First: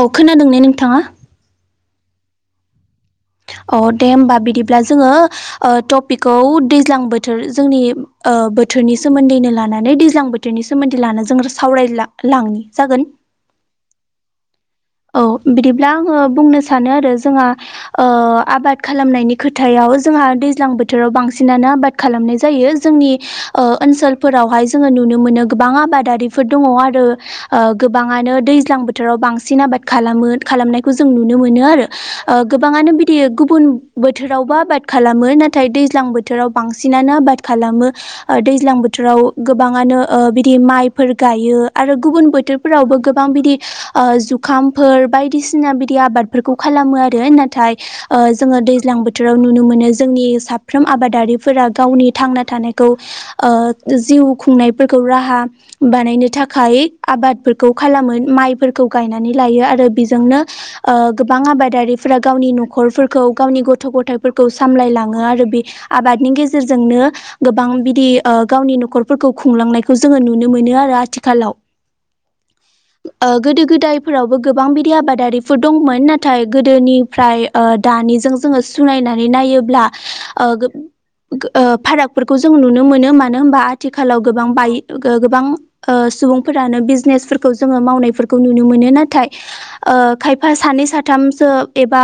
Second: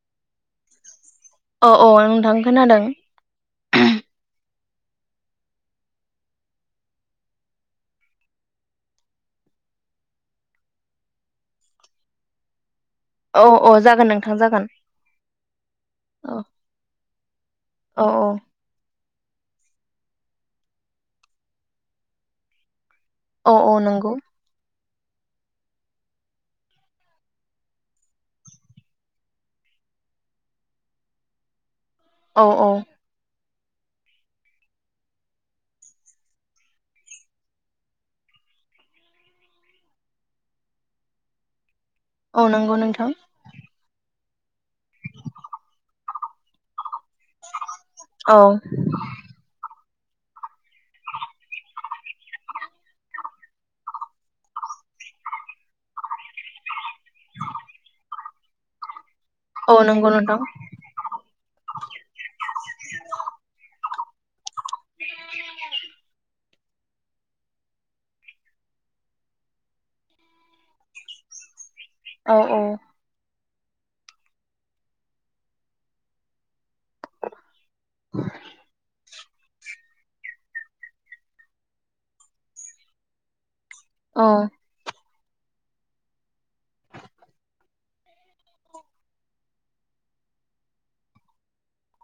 औ खोनादों ने नोंथाङा? औ औ नोंथां खोनादों। अ दे होमबा बिदिब्ला जोङो टपिकखौ दैज्लां बोथोर जोंनि बोथोरनि सोमोन्दैनो लानानै दैज्लां बोथ थोरनि सोमोन्दै लान जों सावराय लांनि जागोन। औ औ जागोन नोंथां जागोन। औ बिदिब्ला आङो औ बुंनो सानो आरो जोंहा ओ औ आबाद। खालामनायनि खोथायाव जोंहा दैज्लां बोथोराव बांसिनानो आबाद खालामनाय जायो जोंनि औ ओ औ नंगौ ओनसोलफोरावहाय जोङो नुनो मोनो गोबां आबादारिफोर दङ आरो ओ गोबाङानो दैज्लां बोथोराव बांसिन आबाद खालामो खालामनायखौ जों नुनो मोनो आरो औ औ गोबाङानो बि दे गुबुन बोथोरावबो आबाद खालामो नाथाय दैज्लां बोथोराव बांसिनानो आबाद खालामो। ओ दैज्लां बोथोराव गोबाङानो ओ बिदि माइफोर गायो। आरो गुबुन औ नंगौ बोथोरफोरावबो नोंथां गोबां बिदि ओ जुखामफोर बायदिसिना बिदि आबाद फोरखौ खालामो आरो नाथाय ओ औ जोङो दैज्लां बोथ बोथोराव नुनो मोनो जोंनि साफ्रोम आबादारिफोरा गावनि थांना थानायखौ ओ जिउ खुंनायफोरखौ राहा बानायनो थाखाय आबादफोरखौ खालामो माइफोरखौ गायनानै लायो औ आरो नंगौ नोंथां बेजोंनो ओ गोबां आबादारिफोरा गावनि न'खरफोरखौ गावनि गथ' गथाय फोरखौ सामलायलाङो आरो बे आबादनि गेजेरजोंनो गोबां बिदि गावनि ओ न'खरफोरखौ खुंलांनायखौ जोङो नुनो मोनो आरो आथिखालाव। औ औ गोदो गोदायफोरावबो गोबां बिदि आबादारिफोर दंमोन नाथाय गोदोनिफ्राय दानिजों जोङो सुनायनानै नाय फारागफोरखौ जों नुनो मोनो मानो होनबा आथिखालाव गोबां औ बाइक गोबां सुबुंफोरानो बिजनेसफोरखौ जोङो मावनायफोरखौ नुनो मोनो ना ाथाय खायफा सानै साथामसो एबा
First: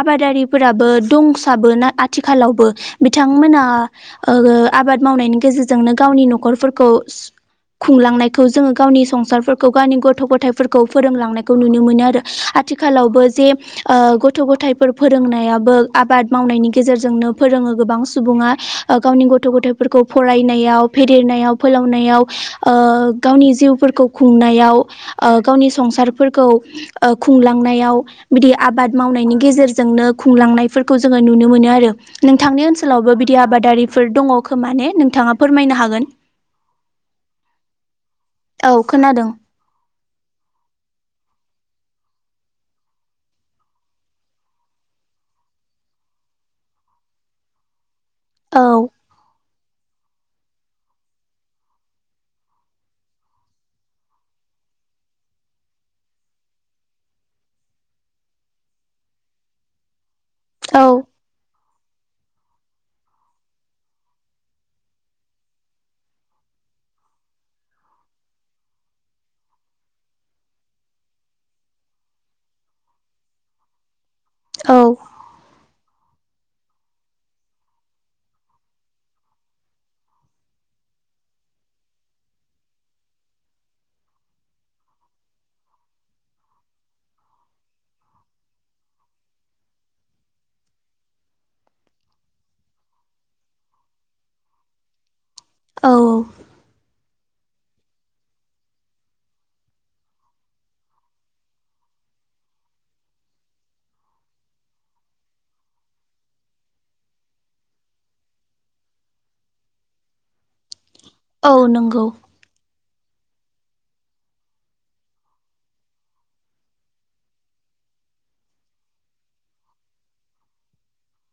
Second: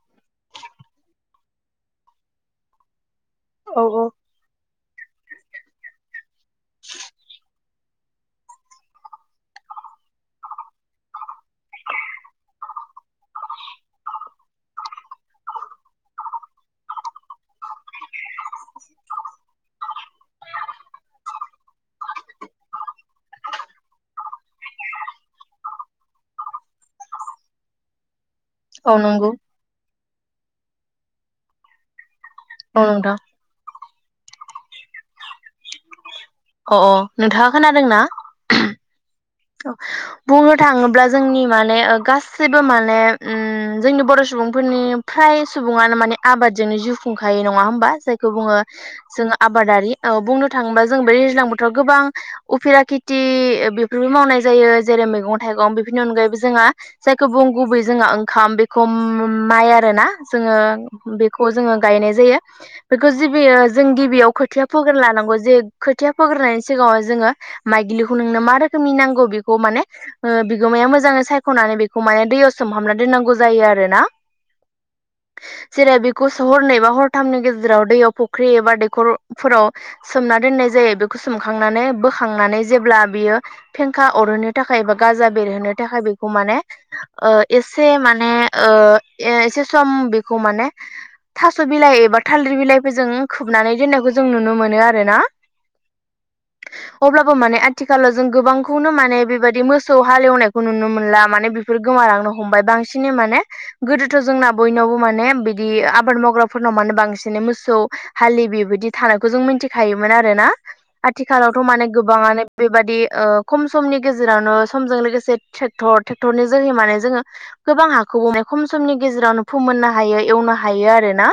आबादारिफोराबो दंसाबो ना आथिखालावबो बिथांमोना औ आबाद मावनायनि गेजेरजोंनो गावनि न'खरफोरखौ खुंलांनायखौ जोङो गावनि संसारफोरखौ गावनि गथ' गथाय थाय फोरोंलांनायखौ नुनो मोनो आरो आथिखालावबो जे ओ गथ' गथाय फोर फोरोंनायाबो आबाद मावनायनि गेजेरजोंनो फोरोङो गोबां सुबुङा। ओ गावनि गथ' गथायफोरखौ फरायनायाव फेदेरनायाव फोलावनायाव ओ गावनि जिउफोरखौ खुंनायाव ओ गावनि संसारफोरखौ खुंलांनायाव। बिदि आबाद औ नंगौ मावनायनि गेजेरजोंनो खुंलांनायफोरखौ जोङो नुनो मोनो आरो नोंथांनि औ ओनसोलावबो नोंथां बिदि दि आबादारिफोर दङ खोमा ने नोंथाङा फोरमायनो हागोन। अ अ नोंथाङा खोनादों ना। औ खोनादों औ बुंनो थाङोब्ला जोंनि माने गासैबो माने जोंनि बर' सुबुंफोरनि फ्राय सुबुङानो माने आबादजोंनो जिउ खुंखायो नङा होमबा जायखौ बुङो औ जोङो आबादारि बुंनो थाङोबा जों बे दैज्लां बोथोराव गोबां उफिरा खेथि बेबो मावनाय जायो जेरै मैगं थाइगं बेफोरनि अनगायैबो जोंहा जायखौ बुं गुबै जोंहा ओंखाम बेखौ माइ आरोना जोङो औ बे खौ जोङो गायनाय जायो बेखौ जिबियो जों गिबियाव खोथिया फोग्रोन लानांगौ जे खोथिया फोग्रोनायनायनि सिगाङाव जोङो माइ गिलिखौ नोंनो मा रोखोमनि नांगौ बेखौ माने बिगोमाया मोजाङै सायख'नानै बेखौ माने दैयाव सोमहाबना दोननांगौ जायो आरो ना औ जेरै बेखौो हरनै बा हरथामनि गेजेराव दैयाव फुख्रि एबा दैखरफोराव सोमना दोननाय जायो बेखौ सोमखांनानै बोखांनानै जेब्ला बियो फेंखा अरहोनो थाखाय एबा गाजा बेरहोनो थाखाय बेखौ माने एसे माने एसे सम बिखौ माने थास' बिलाइ एबा थालदिर बिलाइफोरजों खोबनानै दोननायखौ जों नुनो मोनो आरो ना औ अब्लाबो माने आथिखालाव जों गोबां खौनो माने बेबायदि मोसौ हालेवनायखौ नुनो मोनला माने बेफोर गोमालांनो हमबाय बांसिनै माने गोदोथ' जोंना बयनावबो माने बिदि आबाद मावग्राफोरनाव मानो बांसिनै मोसौ हाललि बेबायदि थानायखौ जों मिथिखायोमोन आरो ना औ आथिखालावथ' माने नंगौ गोबाङानो बेबादि खम समनि गेजेरावनो समजों लोगोसे ट्रेक्टर ट्रेक्टरनि जोहै माने जोङो गोबां हाखौबो माने खम समनि गेजेरावनो फोमोननो हायो एवनो हायो आरो ना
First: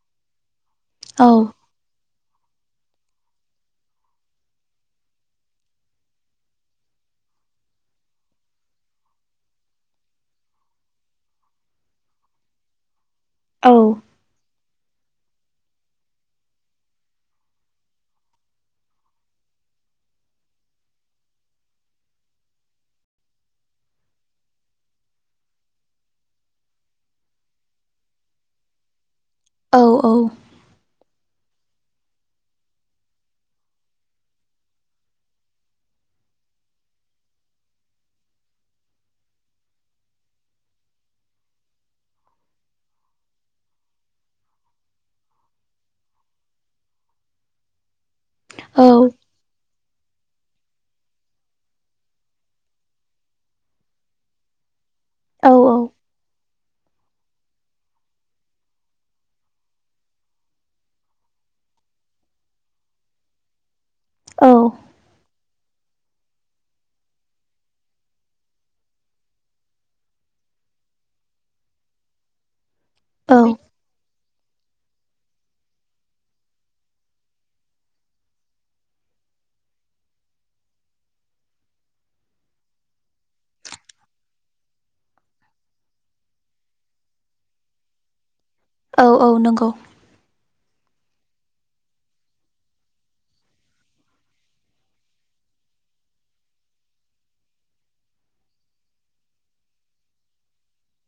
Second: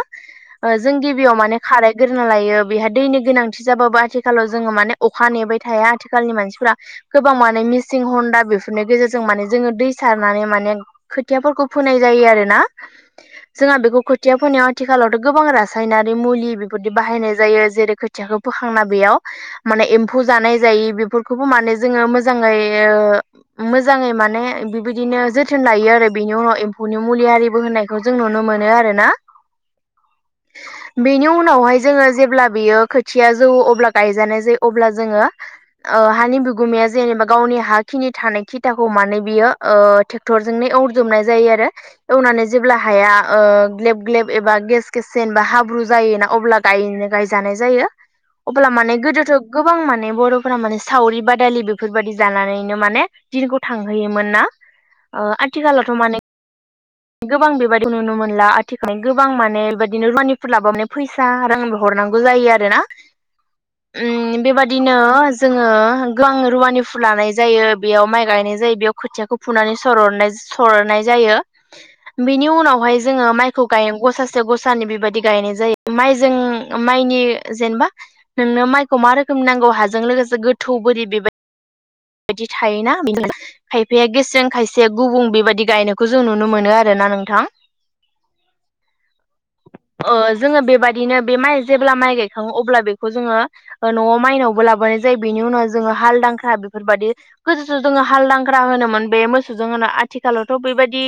जों औ गिबियाव माने खाराय गोरोना लायो बेहा दैनि गोनांथि जाबाबो आथिखालाव जोङो माने अखा नेबाय थाया आथिखालनि मानसिफोरा गोबां माने मिसिं हन्दा बेफोरनि गेजेरजों माने जोङो दै सारनानै माने खोथियाफोरखौ फोनाय जायो आरो ना औ जोंहा बेखौ खोथिया फोनायाव आथिखालावथ' गोबां रासायनारि मुलि बेफोरदि बाहायनाय जायो जेरै खोथियाखौ फोखांना बेयाव माने एम्फौ जानाय जायि बेफोरखौबो माने जोङो मोजाङै ओ। मोजाङै माने बिबिदिनो जोथोन लायो आरो बिनि उनाव एम्फौनि मुलि आरिबो होनाय बेखौ जों नुनो मोनो आरो ना। औ औ बेनि उनावहाय जोङो जेब्ला बेयो खोथिया जौओ अब्ला गायजानाय जायो अब्ला जोङो ओ हानि बि गुमाया जेनेबा गावनि हााखिनि थानाय खिथाखौ माने बियो ओ ट्रेक्टरजोंनो एवजोबनाय जायो आरो। एवनानै जेब्ला हाया ओ ग्लेब ग्लेब एबा गेस गेस जेनेबा हाब्रु जायोना अब्ला गायनो गायजानाय जायो अब्ला औ माने गोदोथ' गोबां माने बर'फोरा माने सावरि बा दालि बेफोरबायदि जानानैनो माने दिनखौ थांहैयोमोन ना ओ आथिखालावथ' माने गोबां बेबायदिखौ नुनो मोनला आथिखालनि गोबां माने बेबादिनो रुवानिफोर लाबा माने फै सा रांबो हरनांगौ जायो आरोना। [inaudible] उम औ बेबादिनो जोङो गोबां रुवानि फुलानाय जायो बेयाव माइ गायनाय जायो बेयाव खोथियाखौ फुनानै सरनाय सरनाय जायो। बिनि उनावहाय जोङो औ माइखौ गाय गसासे गसानि बेबायदि गायनाय जायो माइजों माइनि जेनेबा, नोंनो माइखौ मा रोखोमनि नांगौ हाजों लोगोसे गोथौ बोरि बेबाय बिदि थायोना बेदिनो खायफाया गेसें खायसेया गुबुं बेबायदि गायनायखौ जों नुनो मोनो आरो ना नोंथां। औ औ नोंगौ। ओ जोङो बेबादिनो बे माइ जेब्ला माइ गायखाङो अब्ला बेखौ जोङो ओ न'आव माइनावबो लाबोनाय जायो बेनि उनाव जोङो हाल दांख्रा [unintelligible] बेफोरबायदि गोदोथ' जोङो हालदांग्रा होनोमोन बे मोसौजों होनो आथिखालावथ' बेबायदि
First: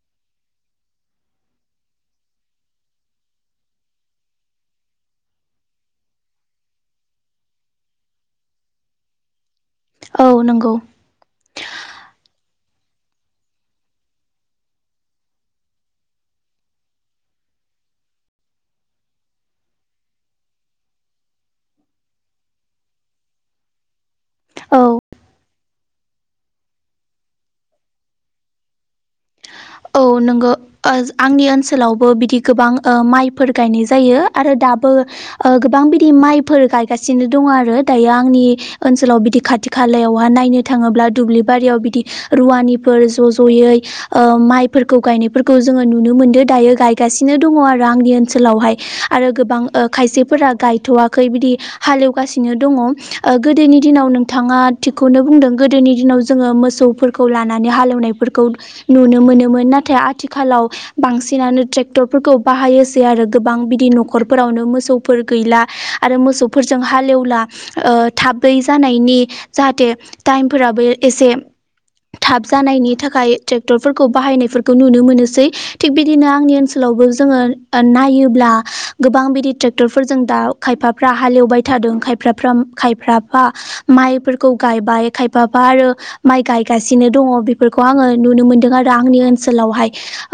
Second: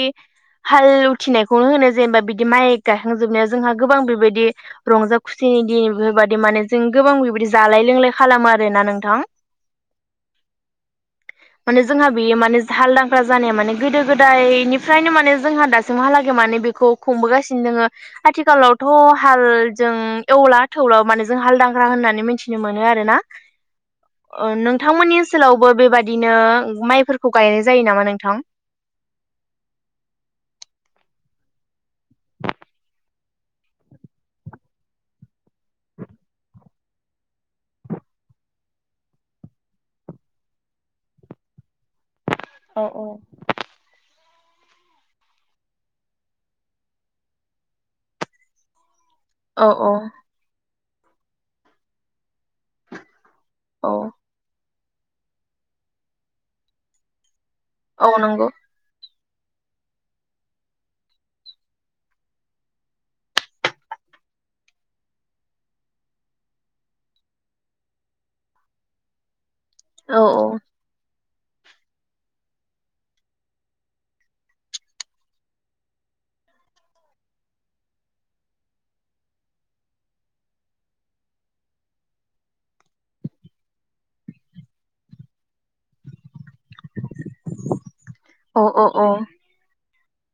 हाल उथिनायखौनो होनो जेनेबा बिदि माइ गायखांजोबनाया जोंहा गोबां बेबायदि रंजा खुसिनि दिन बेफोरबायदि माने जों गोबां बेबायदि जालाय लोंलाय खालामो आरोना नोंथां। औ नोंगौ माने जोंहा बियो माने हाल दांख्रा जानाया माने गोदो गोदाय निफ्रायनो माने जोंहा दासिमहालागै माने बेखौ खुंबो गासिनो दोङो। आथिखालावथ' हालजों एवला थौला माने जों हाल दांग्रा होननानै मिथिनो मोनो आरोना। [inaudible] ओ औ नोंथांमोननि ओनसोलावबो बेबादिनो माइफोरखौ गायनाय जायो नामा नोंथां? औ नोंगो। ओ आंनि ओनसोलावबो बिदि गोबां ओ माइफोर गायनाय जायो आरो दाबो। ओ गोबां बिदि माइफोर गायगासिनो दङो आरो दायो आंनि ओनसोलाव बिदि खाथि खालायावहा नायनो थाङोब्ला दुब्लि बारियाव बिदि औ रुवानिफोर औ ज' ज'यै ओ माइ गायनायफोरखौ जोङो नुनो मोनदों दायो गायगासिनो दङ' आरो आंनि ओनसोलावहाय आरो गोबां औ ओ औ खायसेफोरा गायथ'वाखै बिदि हाल एवगासिनो दङ'। ओ गोदोनि औ दिनाव नोंथाङा थिखौनो बुंदों गोदोनि दिनाव जोङो मोसौफोर खौ लानानै औ हालेवनायफोरखौ नंगौ नुनो मोनोमोन नाथाय आथिखालाव बांसिनानो ट्रेक्टरफोरखौ बाहायोसै आरो गोबां बिदि न'खरफोरावनो मोसौफोर गैला। आरो मोसौफोरजों हालेवला ओ थाबै जानायनि जाहाथे औ टाइम फोराबो एसे थाब जानायनि थाखाय ट्रेक्टरफोरखौ बाहायनो फोरखौ नुनो मोनोसै थिग बिदिनो आंनि ओनसोलावबो जोङो नायोब्ला गोबां बिदि ट्रेक्टरफोरजों दा खायफाफ्रा हालेवबाय थादों खायफ्राफ्रा खायफ्राफा माइफोरखौ गायबाय खायफाबा आरो माइ गायगासिनो दङ बेफोरखौ आङो नुनो औ मोनदों औ आरो औ आंनि ओन ओनसोलावहाय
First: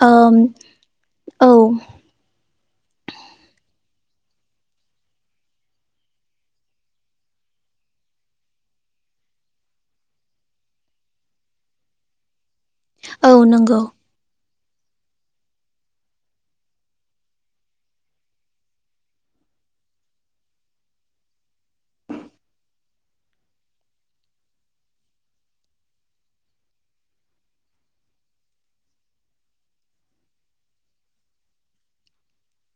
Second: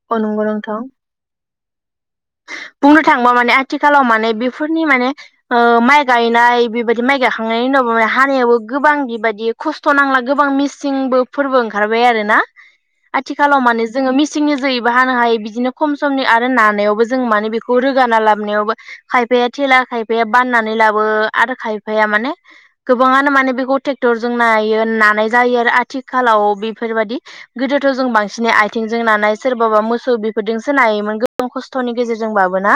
ओ औ नंगौ नोंथां औ बुंनो थांबा माने आथिखालाव माने बेफोरनि माने ओ माइ गायनाय बेबायदि माइ गायखांनायनि उनाव माने हानियाबो गोबां बेबायदि खस्थ' नांला गोबां मिसिंबो फोरबो ओंखारबाय आरो ना। [inaudible] आथिखालाव नंगौ माने जोङो मेसिंनि जोहैबो हानो हायो बिदिनो खम समनि आरो नानायावबो जों माने बेखौ रोगाना लाबोनायावबो खायफाया थेला खायफाया बाननानै लाबो आरो खायफाया माने गोबाङानो माने बेखौ ट्रेक्टरजों नायो नानाय जायो आरो आथिखालाव बेफोरबायदि गोदोथ' जों बांसिन आथिंजों नानाय सोरबाबा मोसौ बेफोरजोंसो नायोमोन गोबां खस्थ' खासथनि गेजेरजोंबाबोना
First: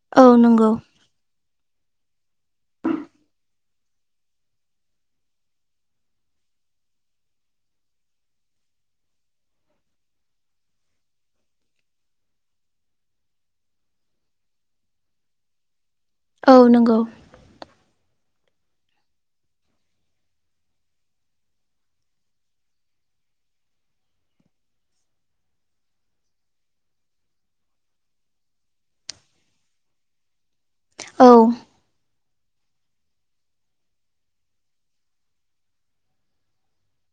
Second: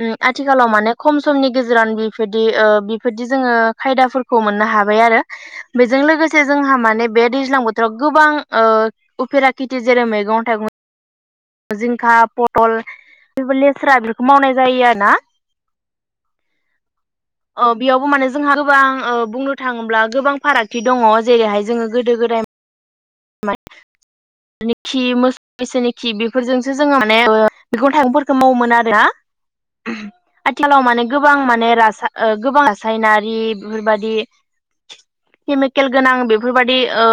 उ औ आथिखालाव नंगौ माने खम समनि गेजेरावनो बेफोरदि ओ बेफोरदि जोङो खायदाफोरखौ मोननो हाबाय आरो। बेजों लोगोसे जोंहा माने बे दैज्लां बोथोराव गोबां ओ उफेरा खेथि जेरै मैगं थाइगं जिंखा पटल बेबो लेस्रा बेफोरखौ मावनाय जायो आरो ना औ नंगौ ओ बेयावबो माने जोंहा गोबां बुंनो थाङोब्ला गोबां फारागथि दङ जेरैहाय जोङो गोदो गोदाय [inaudible] खि मोसौ बिसनिखि बेफोरजोंसो जोङो माने मैगं थाइगंफोरखौ मावोमोन आरो ना। आथिखालाव माने गोबां औ माने गोबां रासायनारि बेफोरबादि केमिकेल गोनां बेफोरबायदि ओ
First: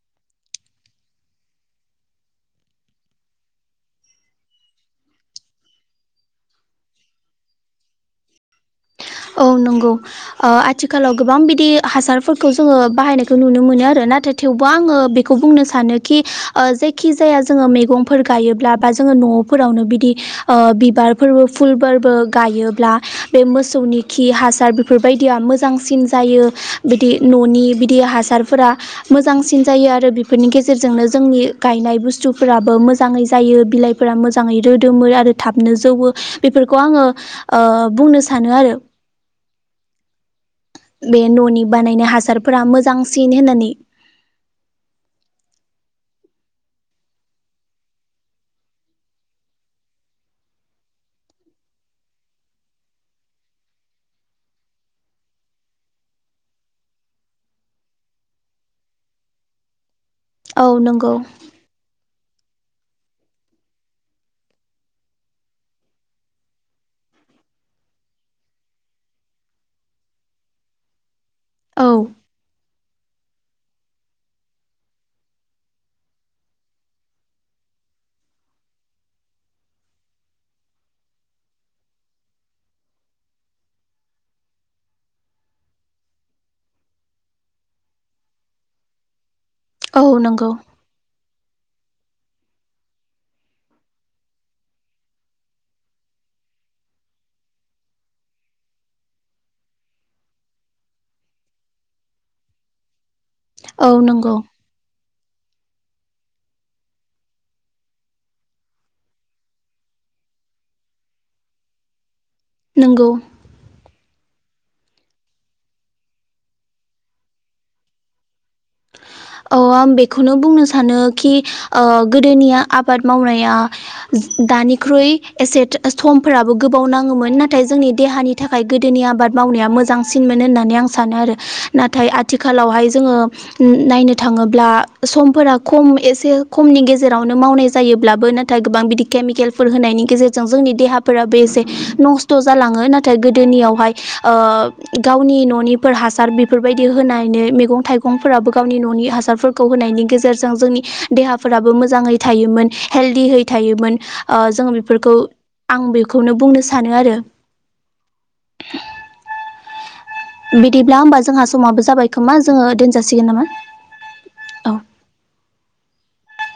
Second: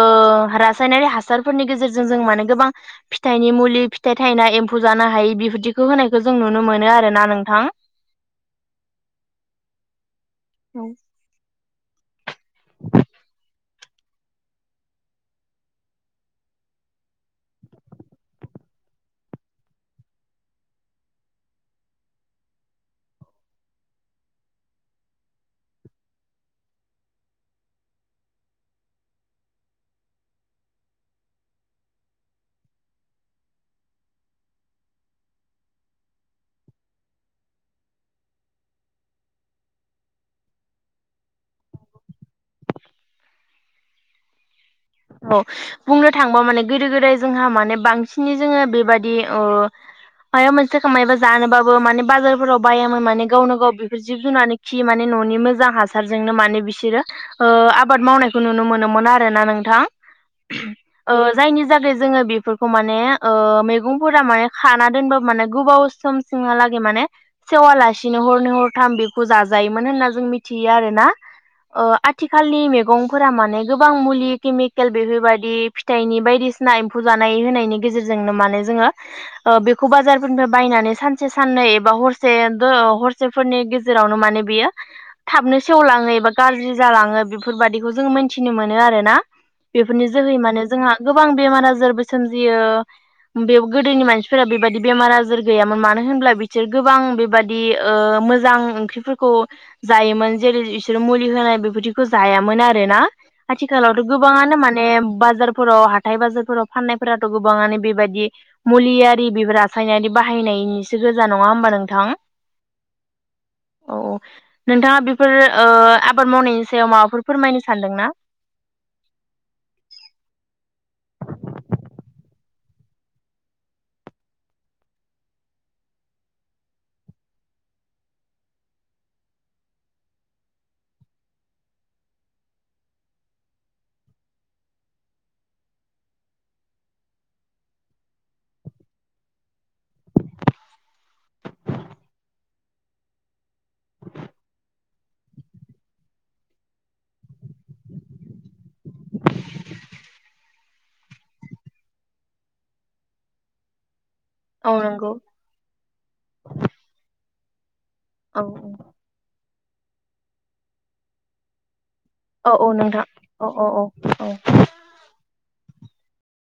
रासायनारि हासारफोरनि गेजेरजों जों माने गोबां फिथाइनि मुलि फिथाइ थायना एम्फौ जानो हायि बेफोरदिखौ होनायखौ जों नुनो मोनो आरोना नोंथां। औ नंगौ ओ आथिखालाव गोबां बिदि हासारफोरखौ जोङो बाहायनायखौ नुनो मोनो आरो नाथाय थेवबो आङो बेखौ बुंनो सानो कि ओ जायखि जाया जोङो मैगंफोर गायोब्ला बा जोङो न'फोरावनो बिदि ओ बिबारफोरबो फुलफोरबो गायोब्ला बे मोसौनि खि हासार बेफोरबायदिया मोजांसिन जायो बिदि न'नि बिदि हासारफोरा मोजांसिन जायो आरो बेफोरनि गेजेरजोंनो जोंनि गायनाय बुस्थुफोराबो मोजाङै जायो बिलाइ फोर मोजाङै रोदोमो आरो थाबनो जौवो बेफोरखौ आङो ओ बुंनो सानो आरो। बे न'नि बानायनाय हासारफोरा मोजांसिन होननानै औ बुंनो थांबा माने गोदो गोदाय जोंहा माने बांसिनै जोङो बेबादि ओ मायबा मोनसे सम मायबा जानोबाबो माने बाजारफोराव बायामोन माने गावनो गाव बेफोर जिब जुनारनि खि माने न'नि मोजां हासारजोंनो माने बिसोरो ओ आबाद मावनायखौ नुनो मोनोमोन आरोना नोंथां औ नंगौ ओ जायनि जागो जोङो बेफोरखौ माने ओ मैगंफोरा माने खाना दोनबाबो माने गोबाव समसिमहालागै माने सेवालासिनो हरनो हरथाम बेखौ जाजायोमोन होनना जों मिथियो आरो ना ओ औ आथिखालनि मैगंफोरा माने गोबां मुलि केमिक केेल बेफोबायदि फिथाइनि बायदिसिना एम्फौ जानाय होनायनि गेजेरजोंनो माने जोङो ओ बेखौ बाजारफोरनिफ्राय बायनानै सानसे साननै एबा हरसे हरसे फोरनि गेजेरावनो माने बियो थाबनो सेवलाङो एबा गाज्रि जालाङो बेफोरबायदिखौ जोङो मिन्थिनो मोनो आरोना औ बेफोरनि जोहै नंगौ माने जोंहा गोबां बेमार आजारबो सोमजियो। बे गोदोनि मानसिफोरा बेबायदि बेमार आजार गैयामोन मानो होनब्ला बिसोर गोबां बेबायदि बिदि ओ मोजां ओंख्रिफोरखौ जायोमोन जेरै बिसोरो मुलि होनाय बेबायदिखौ जायामोन आरोना औ आथिखालावथ' नंगौ गोबाङानो माने बाजारफोराव हाथाय बाजारफोराव फाननायफोराथ' गोबाङानो बेबायदि मुलियारि बे रासायनारि बाहायनायनिसो गोजा नङा होमबा नोंथां। नोंगौ औ औ नोंथाङा बेफोर ओ आबाद मावनायनि सायाव माबाफोर फोरमायनो सानदोंना? औ आं बेखौनो बुंनो सानो खि ओ गोदोनिया आबाद मावनाया दानिख्रुइ एसे समफोराबो गोबाव नाङोमोन नाथाय जोंनि देहानि थाखाय गोदोनि आबाद मावनाया मोजांसिन मोन होननानै आं सानो आरो नाथाय आथिखालावहाय जोङो उम नायनो थाङोब्ला समफोरा खम एसे खमनि गेजेरावनो मावनाय जायोब्लाबो नाथाय गोबां बिदि केमिकेलफोर होनायनि गेजेरजों जोंनि देहाफोराबो एसे नस्थ' जालाङो नाथाय गोदोनियावहाय। ओ गावनि न'निफोर हासार बेफोरबायदि होनायनि मैगं थाइगंफोराबो गावनि न'आव हासारफोरखौ होनायनि गेजेर जों जोंनि देहाफोराबो मोजाङै थायोमोन हेलदियै थायोमोन। ओ जोङो औ नंगौ बिफोरखौ आं बेखौनो बुंनो सानो आरो। [unintelligible] बिदिब्ला होमबा जोंहा समाबो जाबाय खोमा औ जोङो औ नोंथां दोनजासिगोन नामा? औ औ औ औ